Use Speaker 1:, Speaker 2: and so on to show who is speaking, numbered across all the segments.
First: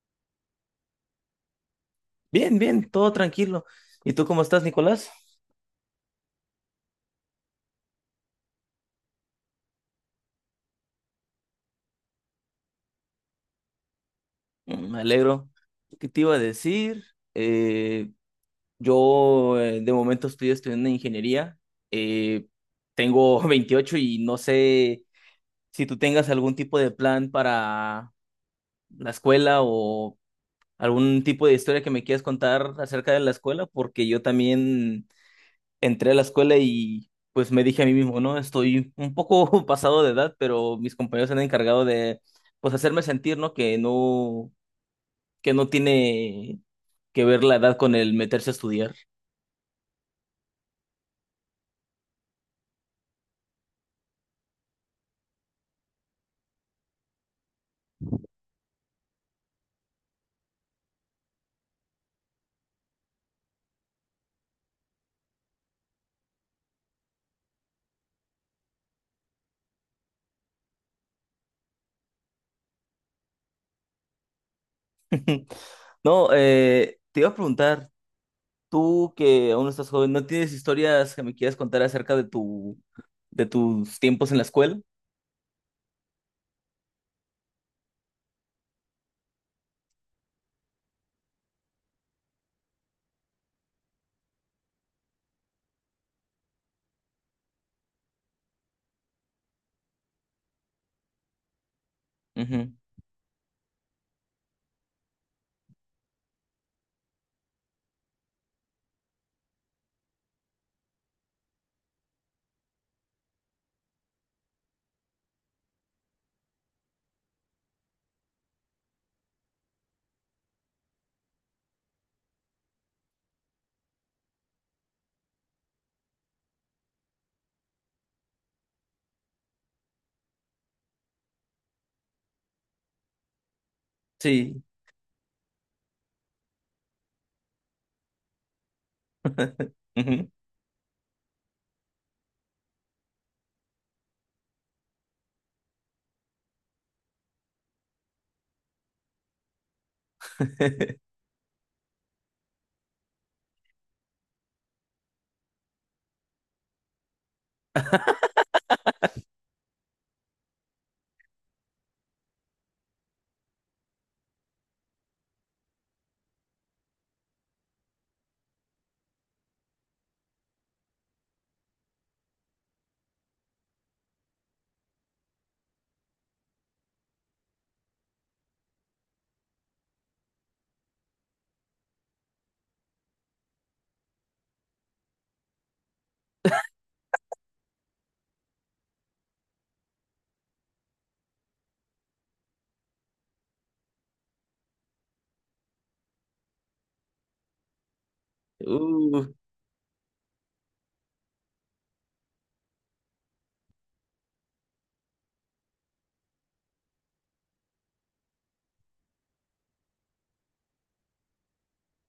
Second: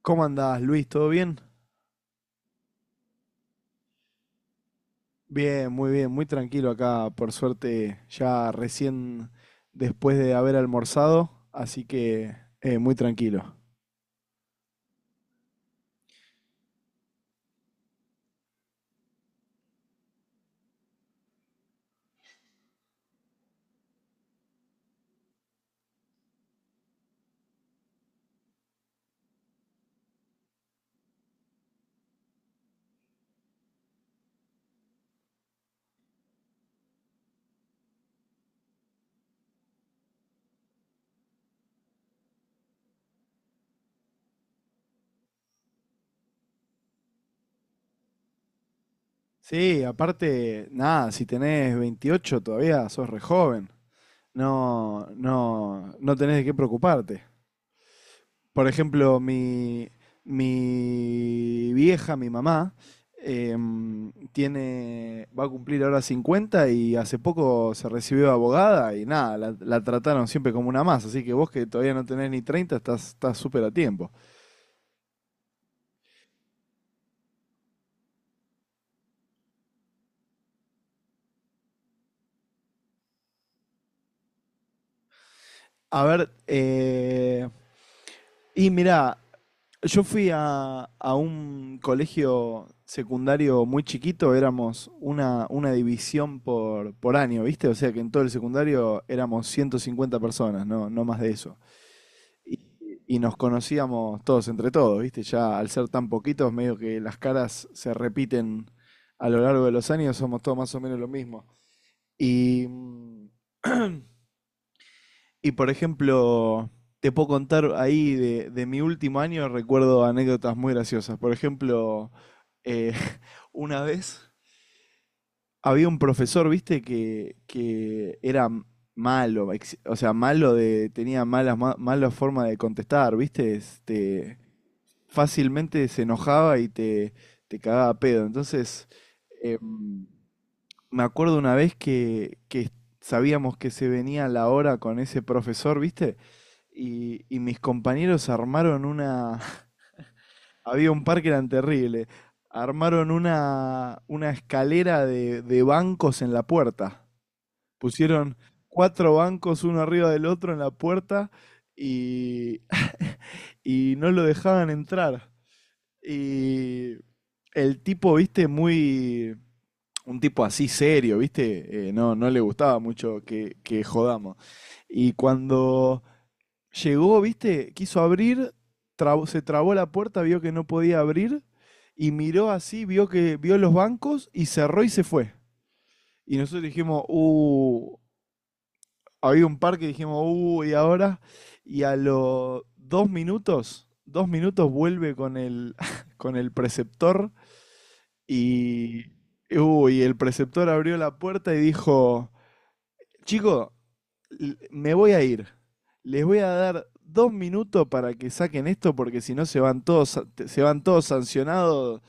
Speaker 1: ¿Cómo andás, Luis? ¿Todo bien?
Speaker 2: Bien, bien, todo tranquilo. ¿Y tú cómo estás, Nicolás?
Speaker 1: Bien, muy tranquilo acá, por suerte, ya recién después de haber almorzado, así que muy tranquilo.
Speaker 2: Me alegro. ¿Qué te iba a decir? Eh, yo de momento estoy estudiando ingeniería. Eh, Tengo 28 y no sé si tú tengas algún tipo de plan para la escuela o algún tipo de historia que me quieras contar acerca de la escuela, porque yo también entré a la escuela y pues me dije a mí mismo, no, estoy un poco pasado de edad, pero mis compañeros se han encargado de pues hacerme sentir, ¿no? Que no, que no tiene que ver la edad con el meterse a estudiar.
Speaker 1: Sí, aparte, nada, si tenés 28 todavía sos re joven. No, no, no tenés de qué preocuparte. Por ejemplo, mi vieja, mi mamá, tiene, va a cumplir ahora 50, y hace poco se recibió de abogada y nada, la trataron siempre como una más. Así que vos que todavía no tenés ni 30 estás súper a tiempo.
Speaker 2: No, te iba a preguntar, tú que aún no estás joven, ¿no tienes historias que me quieras contar acerca de tu, de tus tiempos en la escuela?
Speaker 1: A ver, y mirá, yo fui a un colegio secundario muy chiquito, éramos una división por año, ¿viste? O sea que en todo el secundario éramos 150 personas, no, no más de eso. Y,
Speaker 2: Ujú.
Speaker 1: y nos conocíamos todos entre todos, ¿viste? Ya al ser tan poquitos, medio que las caras se repiten a lo largo de los años, somos todos más o menos lo mismo. Y mm, y por ejemplo, te puedo contar ahí de mi último año, recuerdo anécdotas muy graciosas. Por ejemplo, eh, una vez había un profesor, viste, que era malo, o sea, malo de, tenía malas, mala forma de contestar, viste, este,
Speaker 2: Sí.
Speaker 1: fácilmente se enojaba y te cagaba a pedo. Entonces, em,
Speaker 2: Ujú.
Speaker 1: me acuerdo una vez que sabíamos que se venía la hora con ese profesor, viste, y mis compañeros armaron una, había un parque, eran terrible, armaron una escalera de bancos en la puerta. Pusieron cuatro bancos uno arriba del otro en la puerta y, y no lo dejaban entrar. Y el tipo, viste, muy. Un tipo así serio, viste, no le gustaba mucho que jodamos. Y cuando llegó, viste, quiso abrir, se trabó la puerta, vio que no podía abrir y miró así, vio que vio los bancos y cerró y se fue. Y nosotros dijimos, había un parque, dijimos, y ahora, y a los 2 minutos, 2 minutos vuelve con el, con el preceptor y,
Speaker 2: Uh,
Speaker 1: uh, y el preceptor abrió la puerta y dijo, chico, me voy a ir. Les voy a dar 2 minutos para que saquen esto porque si no se van todos, se van todos sancionados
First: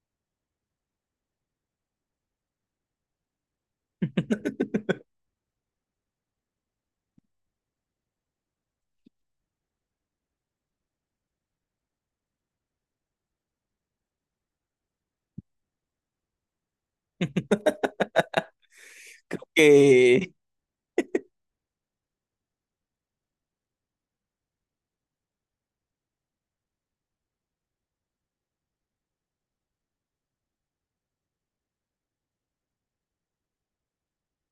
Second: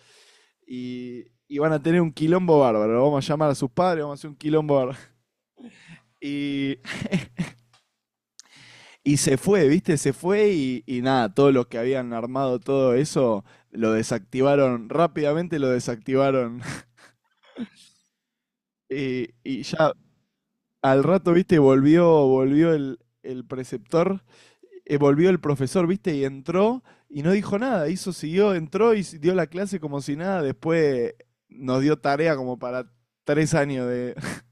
Speaker 1: y van a tener un quilombo bárbaro. Vamos a llamar a sus padres, vamos a hacer un quilombo bárbaro. Y, y se fue, ¿viste? Se fue y nada, todos los que habían armado todo eso lo desactivaron rápidamente, lo desactivaron. Y ya
Speaker 2: ok.
Speaker 1: al rato, viste, volvió el preceptor, volvió el profesor, viste, y entró y no dijo nada, siguió, entró y dio la clase como si nada, después nos dio tarea como para 3 años de.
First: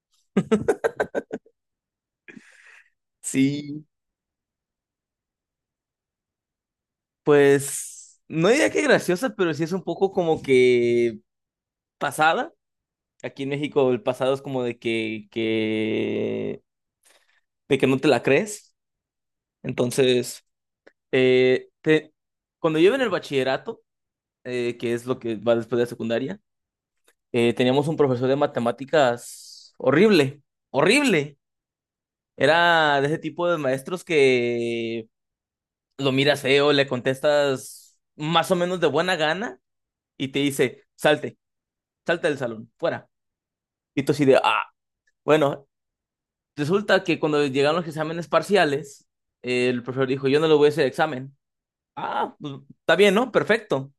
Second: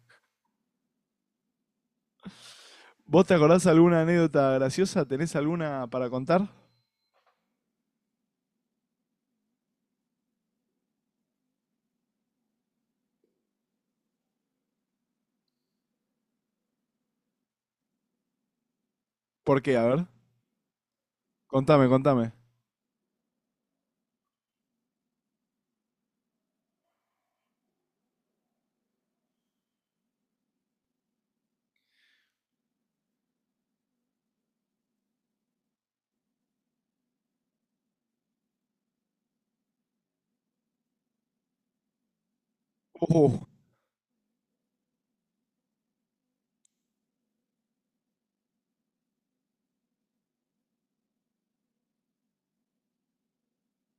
Speaker 1: ¿Vos te acordás
Speaker 2: Sí.
Speaker 1: alguna anécdota graciosa? ¿Tenés alguna para contar?
Speaker 2: Pues no diría que graciosa, pero sí es un poco como que pasada. Aquí en México el pasado es como de que, de que no te la crees.
Speaker 1: ¿Por qué? A ver,
Speaker 2: Entonces, eh,
Speaker 1: contame,
Speaker 2: te-
Speaker 1: contame.
Speaker 2: cuando yo iba en el bachillerato, que es lo que va después de la secundaria, teníamos un profesor de matemáticas horrible, horrible. Era de ese tipo de maestros que lo miras feo, le contestas más o menos de buena gana y te dice, salte, salte del salón, fuera.
Speaker 1: Uh,
Speaker 2: Y tú así de, ah, bueno, resulta que cuando llegaron los exámenes parciales, el profesor dijo, yo no le voy a hacer examen. Ah, pues, está bien, ¿no? Perfecto.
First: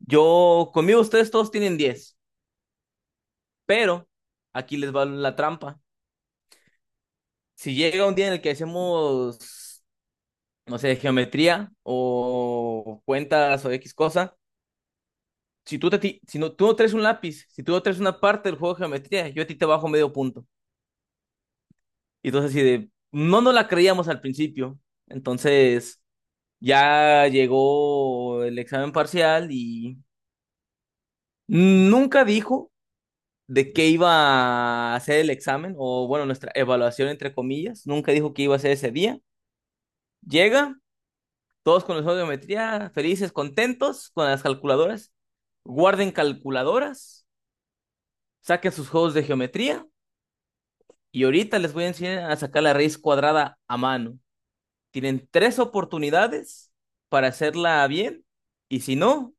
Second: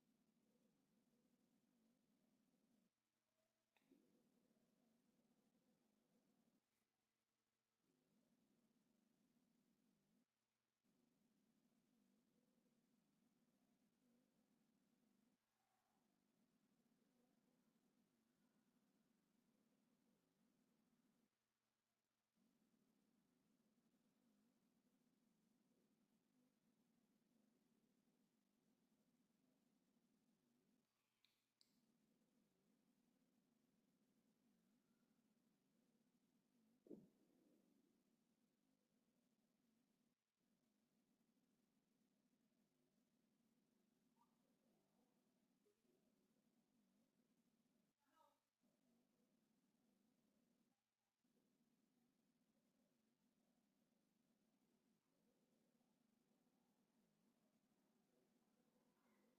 Speaker 2: Yo, conmigo ustedes todos tienen diez, pero aquí les va la trampa. Si llega un día en el que hacemos, no sé, geometría o cuentas o X cosa, si si no, tú no traes un lápiz, si tú no traes una parte del juego de geometría, yo a ti te bajo medio punto. Y entonces así de, no nos la creíamos al principio. Entonces, ya llegó el examen parcial y nunca dijo de qué iba a hacer el examen, o bueno, nuestra evaluación entre comillas, nunca dijo qué iba a hacer ese día. Llega, todos con el juego de geometría, felices, contentos con las calculadoras. Guarden calculadoras, saquen sus juegos de geometría y ahorita les voy a enseñar a sacar la raíz cuadrada a mano. Tienen tres oportunidades para hacerla bien y si no,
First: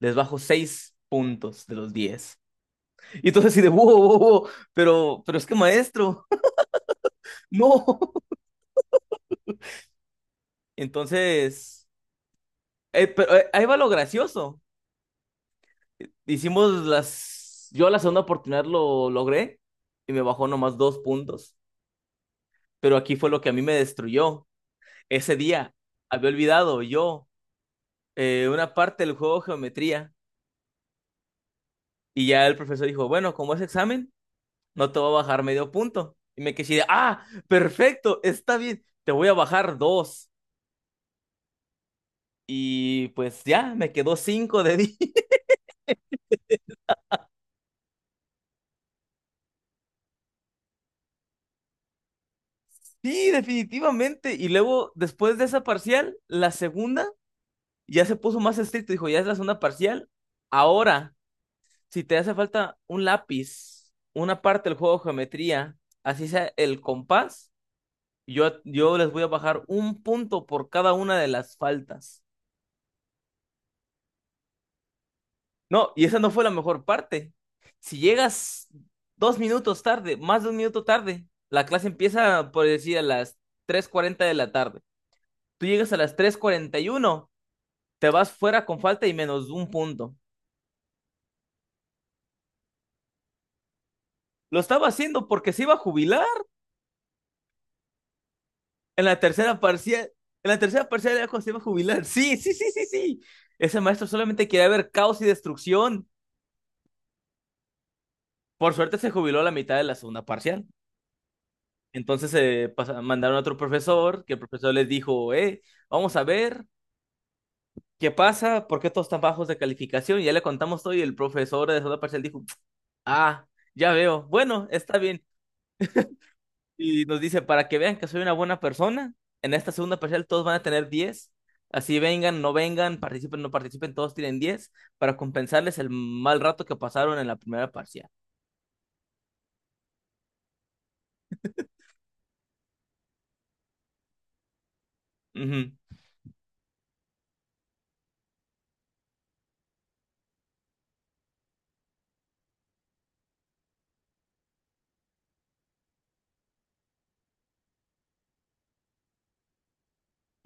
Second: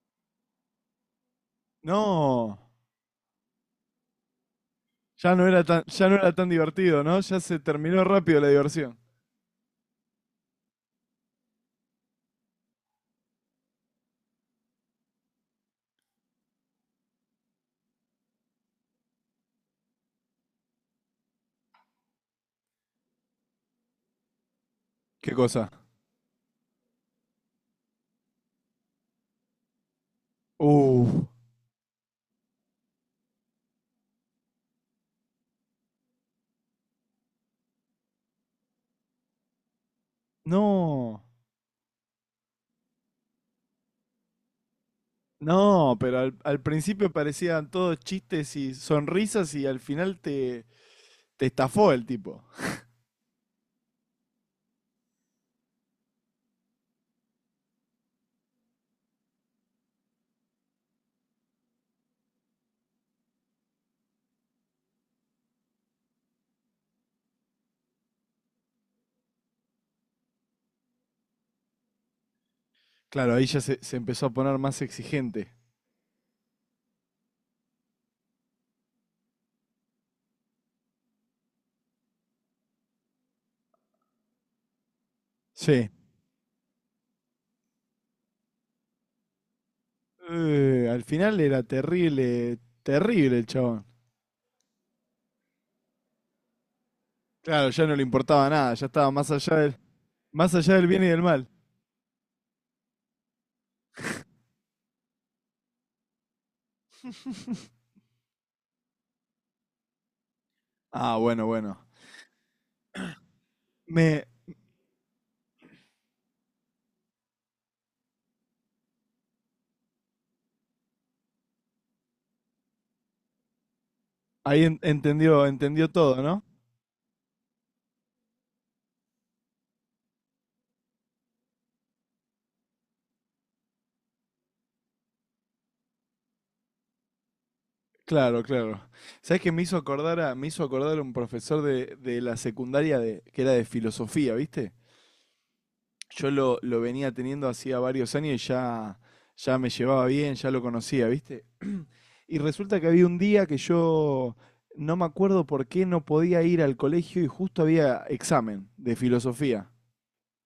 Speaker 2: les bajo 6 puntos de los diez.
Speaker 1: no,
Speaker 2: Y entonces así de, wow, wow, wow, wow,
Speaker 1: ya
Speaker 2: pero es
Speaker 1: no
Speaker 2: que
Speaker 1: era tan, ya no
Speaker 2: maestro,
Speaker 1: era tan divertido, ¿no? Ya se terminó
Speaker 2: no.
Speaker 1: rápido la diversión.
Speaker 2: Entonces, ahí va lo gracioso. Hicimos las, yo la segunda oportunidad lo logré y me bajó nomás dos puntos, pero aquí fue lo que a mí me destruyó.
Speaker 1: ¿Qué
Speaker 2: Ese
Speaker 1: cosa?
Speaker 2: día había olvidado yo una parte del juego de geometría
Speaker 1: Uh,
Speaker 2: y ya el profesor dijo, bueno, como es examen, no te voy a bajar medio punto. Y me quedé, de, ah, perfecto, está bien, te voy a bajar dos.
Speaker 1: no.
Speaker 2: Y pues ya, me quedó cinco de 10.
Speaker 1: No, pero al principio parecían todos chistes y sonrisas y al final te estafó el tipo.
Speaker 2: Sí, definitivamente. Y luego, después de esa parcial, la segunda ya se puso más estricto. Dijo, ya es la segunda parcial. Ahora, si te hace falta un lápiz, una parte del juego de geometría, así sea el compás, yo les voy a bajar un punto por cada una de las faltas.
Speaker 1: Claro, ahí ya se empezó a poner más exigente.
Speaker 2: No, y esa no fue la mejor parte. Si llegas dos minutos tarde, más de un minuto tarde, la clase empieza, por decir, a las tres cuarenta de la tarde. Tú
Speaker 1: Sí.
Speaker 2: llegas a las tres cuarenta y uno, te vas fuera con falta y menos un punto.
Speaker 1: Al final era terrible, terrible el chabón.
Speaker 2: Lo estaba haciendo porque se iba a jubilar
Speaker 1: Claro, ya no le importaba nada, ya
Speaker 2: en
Speaker 1: estaba
Speaker 2: la tercera parcial. En
Speaker 1: más
Speaker 2: la
Speaker 1: allá del
Speaker 2: tercera
Speaker 1: bien y
Speaker 2: parcial
Speaker 1: del
Speaker 2: era cuando
Speaker 1: mal.
Speaker 2: se iba a jubilar. Sí, sí, sí, sí, sí. Ese maestro solamente quería ver caos y destrucción. Por suerte se jubiló a la mitad de la segunda parcial.
Speaker 1: Ah, bueno, bueno.
Speaker 2: Entonces mandaron a otro
Speaker 1: Me,
Speaker 2: profesor, que el profesor les dijo, vamos a ver qué pasa, por qué todos tan bajos de calificación. Y ya le contamos todo y el profesor de segunda parcial dijo, ah, ya veo,
Speaker 1: ahí
Speaker 2: bueno, está bien.
Speaker 1: entendió todo, ¿no?
Speaker 2: Y nos dice, para que vean que soy una buena persona, en esta segunda parcial todos van a tener diez. Así vengan, no vengan, participen, no participen, todos tienen 10 para compensarles el mal rato que pasaron en la primera parcial.
Speaker 1: Claro, claro. ¿Sabés qué me hizo acordar a, me hizo acordar a un profesor de la secundaria de, que era de filosofía, ¿viste?
Speaker 2: Ujú,
Speaker 1: Yo lo venía teniendo hacía varios años y ya me llevaba bien, ya lo conocía, ¿viste? Y resulta que había un día que yo no me acuerdo por qué no podía ir al colegio y justo había examen de filosofía.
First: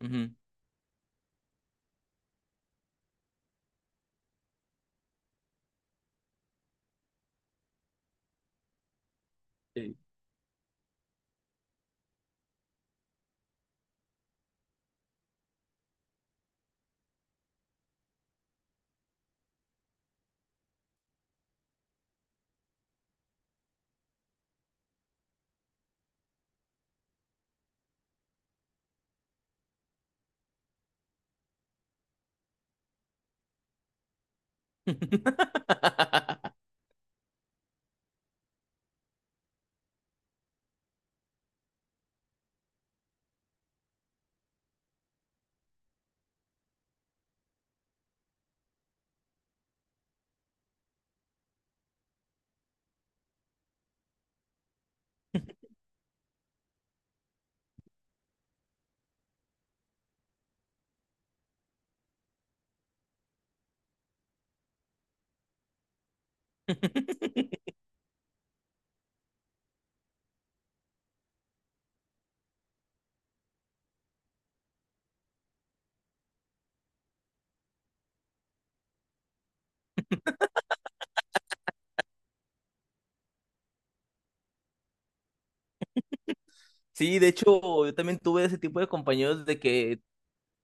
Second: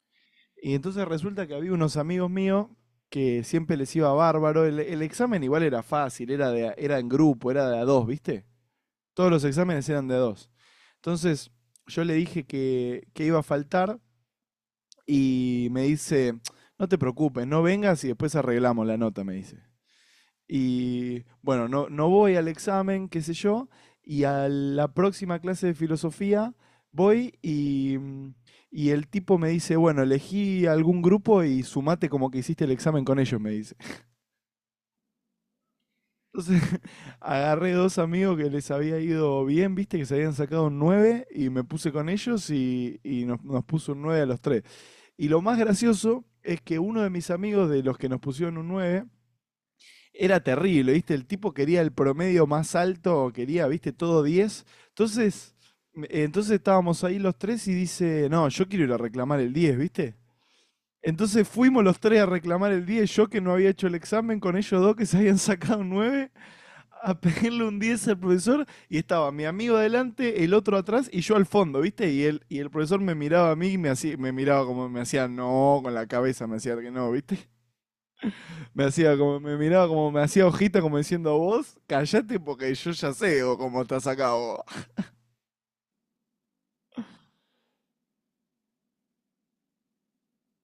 Speaker 2: ujú,
Speaker 1: Y entonces resulta que había unos amigos míos que siempre les iba bárbaro. El examen igual era fácil, era en grupo, era de a dos, ¿viste? Todos los exámenes
Speaker 2: sí.
Speaker 1: eran de a dos. Entonces yo le dije que iba a faltar y me dice, no te preocupes, no vengas y después arreglamos la nota, me dice. Y bueno, no, no voy al examen, qué sé yo, y a la próxima clase de filosofía voy y el tipo me dice, bueno, elegí algún grupo y sumate como que hiciste el examen con ellos, me dice. Entonces agarré dos amigos que les había ido bien, viste, que se habían sacado un 9 y me puse con ellos y nos puso un 9 a los tres. Y lo más gracioso es que uno de mis amigos de los que nos pusieron un 9 era terrible, viste, el tipo quería el promedio más alto, quería, viste, todo 10. Entonces estábamos ahí los tres y dice, no, yo quiero ir a reclamar el 10, viste. Entonces fuimos los tres a reclamar el 10, yo que no había hecho el examen, con ellos dos que se habían sacado un 9, a pedirle un 10 al profesor, y estaba mi amigo adelante, el otro atrás y yo al fondo, ¿viste? Y el profesor me miraba a mí me miraba como me hacía no con la cabeza, me hacía que no, ¿viste? Me hacía como, me miraba como me hacía hojita como diciendo vos, callate porque yo ya sé o cómo estás acá vos.
Speaker 2: Sí, de hecho, yo también tuve ese tipo de compañeros de que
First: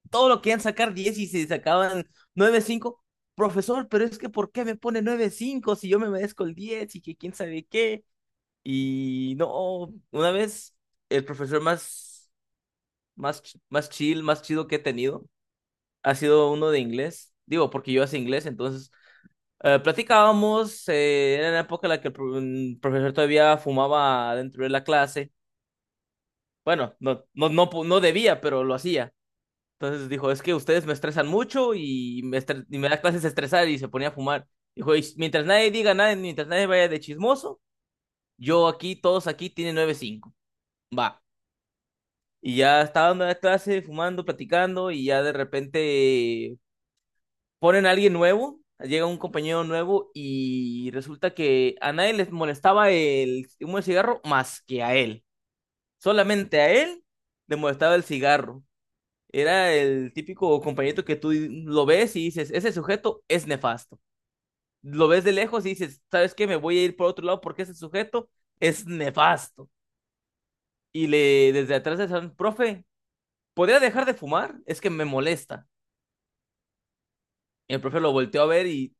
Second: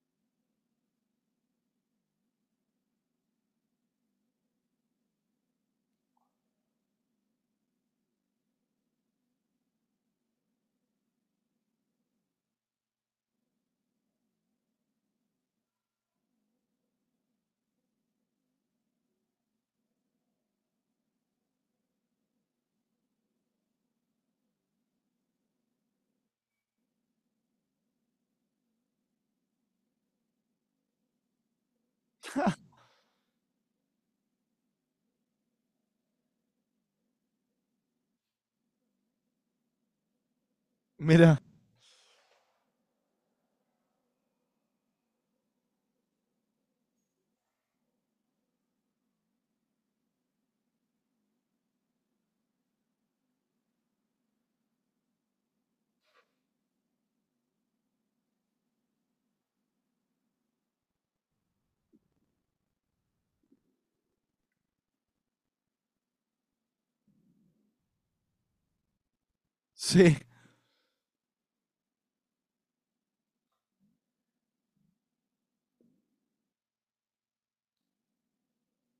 Speaker 2: todo lo querían sacar 10 y se sacaban nueve cinco. Profesor, pero es que ¿por qué me pone nueve cinco si yo me merezco el 10 y que quién sabe qué? Y no, una vez el profesor más chill, más chido que he tenido ha sido uno de inglés. Digo, porque yo hacía inglés, entonces platicábamos, era la época en la que el profesor todavía fumaba dentro de la clase. Bueno, no debía, pero lo hacía. Entonces dijo, es que ustedes me estresan mucho y y me da clases estresadas y se ponía a fumar. Dijo, "Y mientras nadie diga nada, mientras nadie vaya de chismoso, yo aquí, todos aquí tienen nueve cinco. Va."
Speaker 1: Mirá,
Speaker 2: Y ya estaba dando la clase, fumando, platicando y ya de repente ponen a alguien nuevo, llega un compañero nuevo y resulta que a nadie les molestaba el humo de cigarro más que a él. Solamente a él le molestaba el cigarro. Era el típico compañero que tú lo ves y dices, ese sujeto es nefasto. Lo ves de lejos y dices, ¿sabes qué? Me voy a ir por otro lado porque ese sujeto es nefasto.
Speaker 1: sí,
Speaker 2: Y le desde atrás le dicen, profe, ¿podría dejar de fumar? Es que me molesta. Y el profe lo volteó a ver y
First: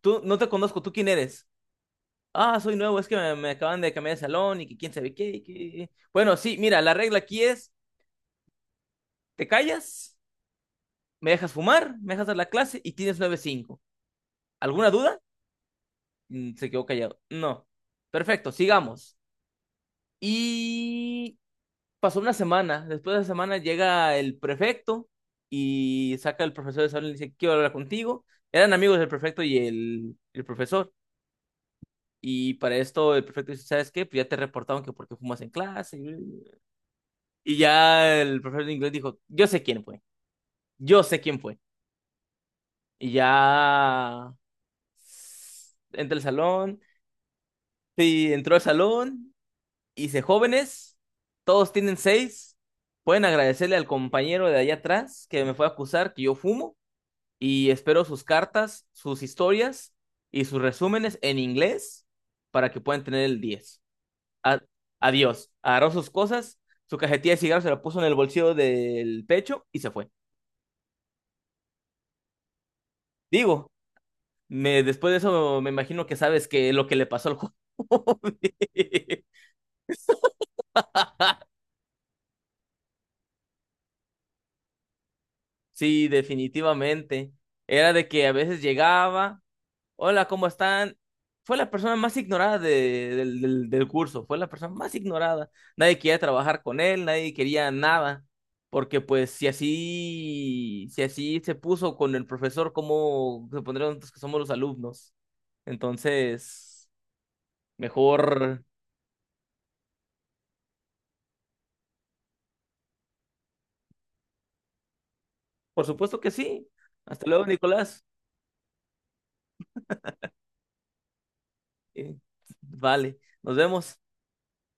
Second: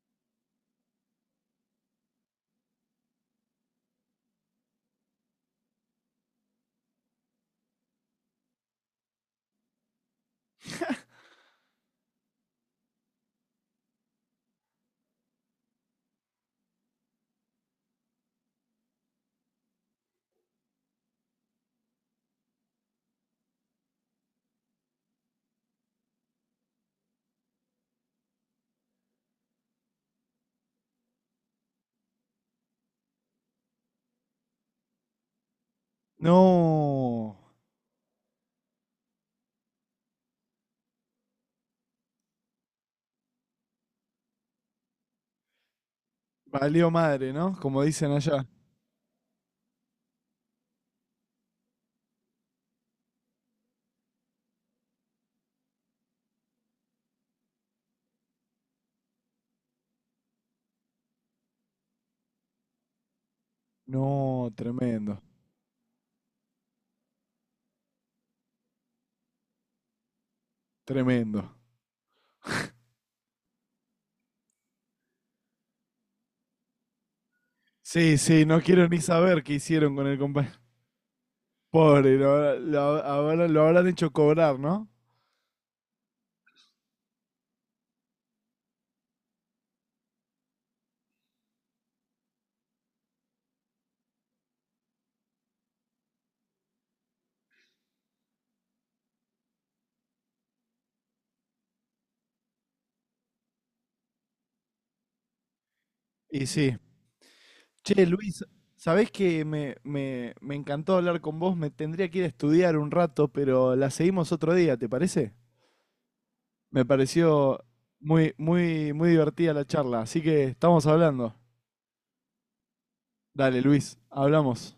Speaker 2: tú no te conozco, ¿tú quién eres? Ah, soy nuevo, es que me acaban de cambiar de salón y que quién sabe qué, y que... Bueno, sí, mira, la regla aquí es, te callas, me dejas fumar, me dejas dar la clase y tienes nueve cinco. ¿Alguna duda? Mm. Se quedó callado. No. Perfecto, sigamos. Y pasó una semana. Después de la semana llega el prefecto y saca al profesor de salón y le dice, quiero hablar contigo. Eran amigos del prefecto y el profesor. Y para esto el prefecto dice, ¿sabes qué? Pues ya te reportaron que porque fumas en clase.
Speaker 1: no,
Speaker 2: Y ya el profesor de inglés dijo, yo sé quién fue. Yo sé quién fue. Y ya entra al salón.
Speaker 1: valió madre, ¿no? Como dicen
Speaker 2: Sí,
Speaker 1: allá.
Speaker 2: entró al salón. Hice jóvenes, todos tienen seis. Pueden agradecerle al compañero de allá atrás que me fue a acusar que yo fumo y espero sus cartas, sus historias y sus resúmenes en inglés para que puedan tener el diez.
Speaker 1: No,
Speaker 2: A-
Speaker 1: tremendo,
Speaker 2: adiós. Agarró sus cosas, su cajetilla de cigarros se la puso en el bolsillo del pecho y se fue.
Speaker 1: tremendo.
Speaker 2: Digo, después de eso me imagino que sabes que lo que le pasó al joven.
Speaker 1: Sí, sí, no quiero ni saber qué hicieron con el compañero. Pobre, lo, lo habrán hecho cobrar, ¿no?
Speaker 2: Sí, definitivamente. Era de que a veces llegaba, hola, ¿cómo están? Fue la persona más ignorada del curso, fue la persona más ignorada. Nadie quería trabajar con él, nadie quería nada, porque pues si así, si así se puso con el profesor, ¿cómo se pondrían nosotros que somos los alumnos?
Speaker 1: Y sí,
Speaker 2: Entonces,
Speaker 1: che, Luis,
Speaker 2: mejor,
Speaker 1: sabés que me encantó hablar con vos, me tendría que ir a estudiar un rato, pero la seguimos otro día, ¿te parece?
Speaker 2: por supuesto que sí.
Speaker 1: Me
Speaker 2: Hasta luego,
Speaker 1: pareció
Speaker 2: Nicolás.
Speaker 1: muy, muy, muy divertida la charla, así que estamos hablando.
Speaker 2: Eh, vale, nos
Speaker 1: Dale, Luis,
Speaker 2: vemos.
Speaker 1: hablamos.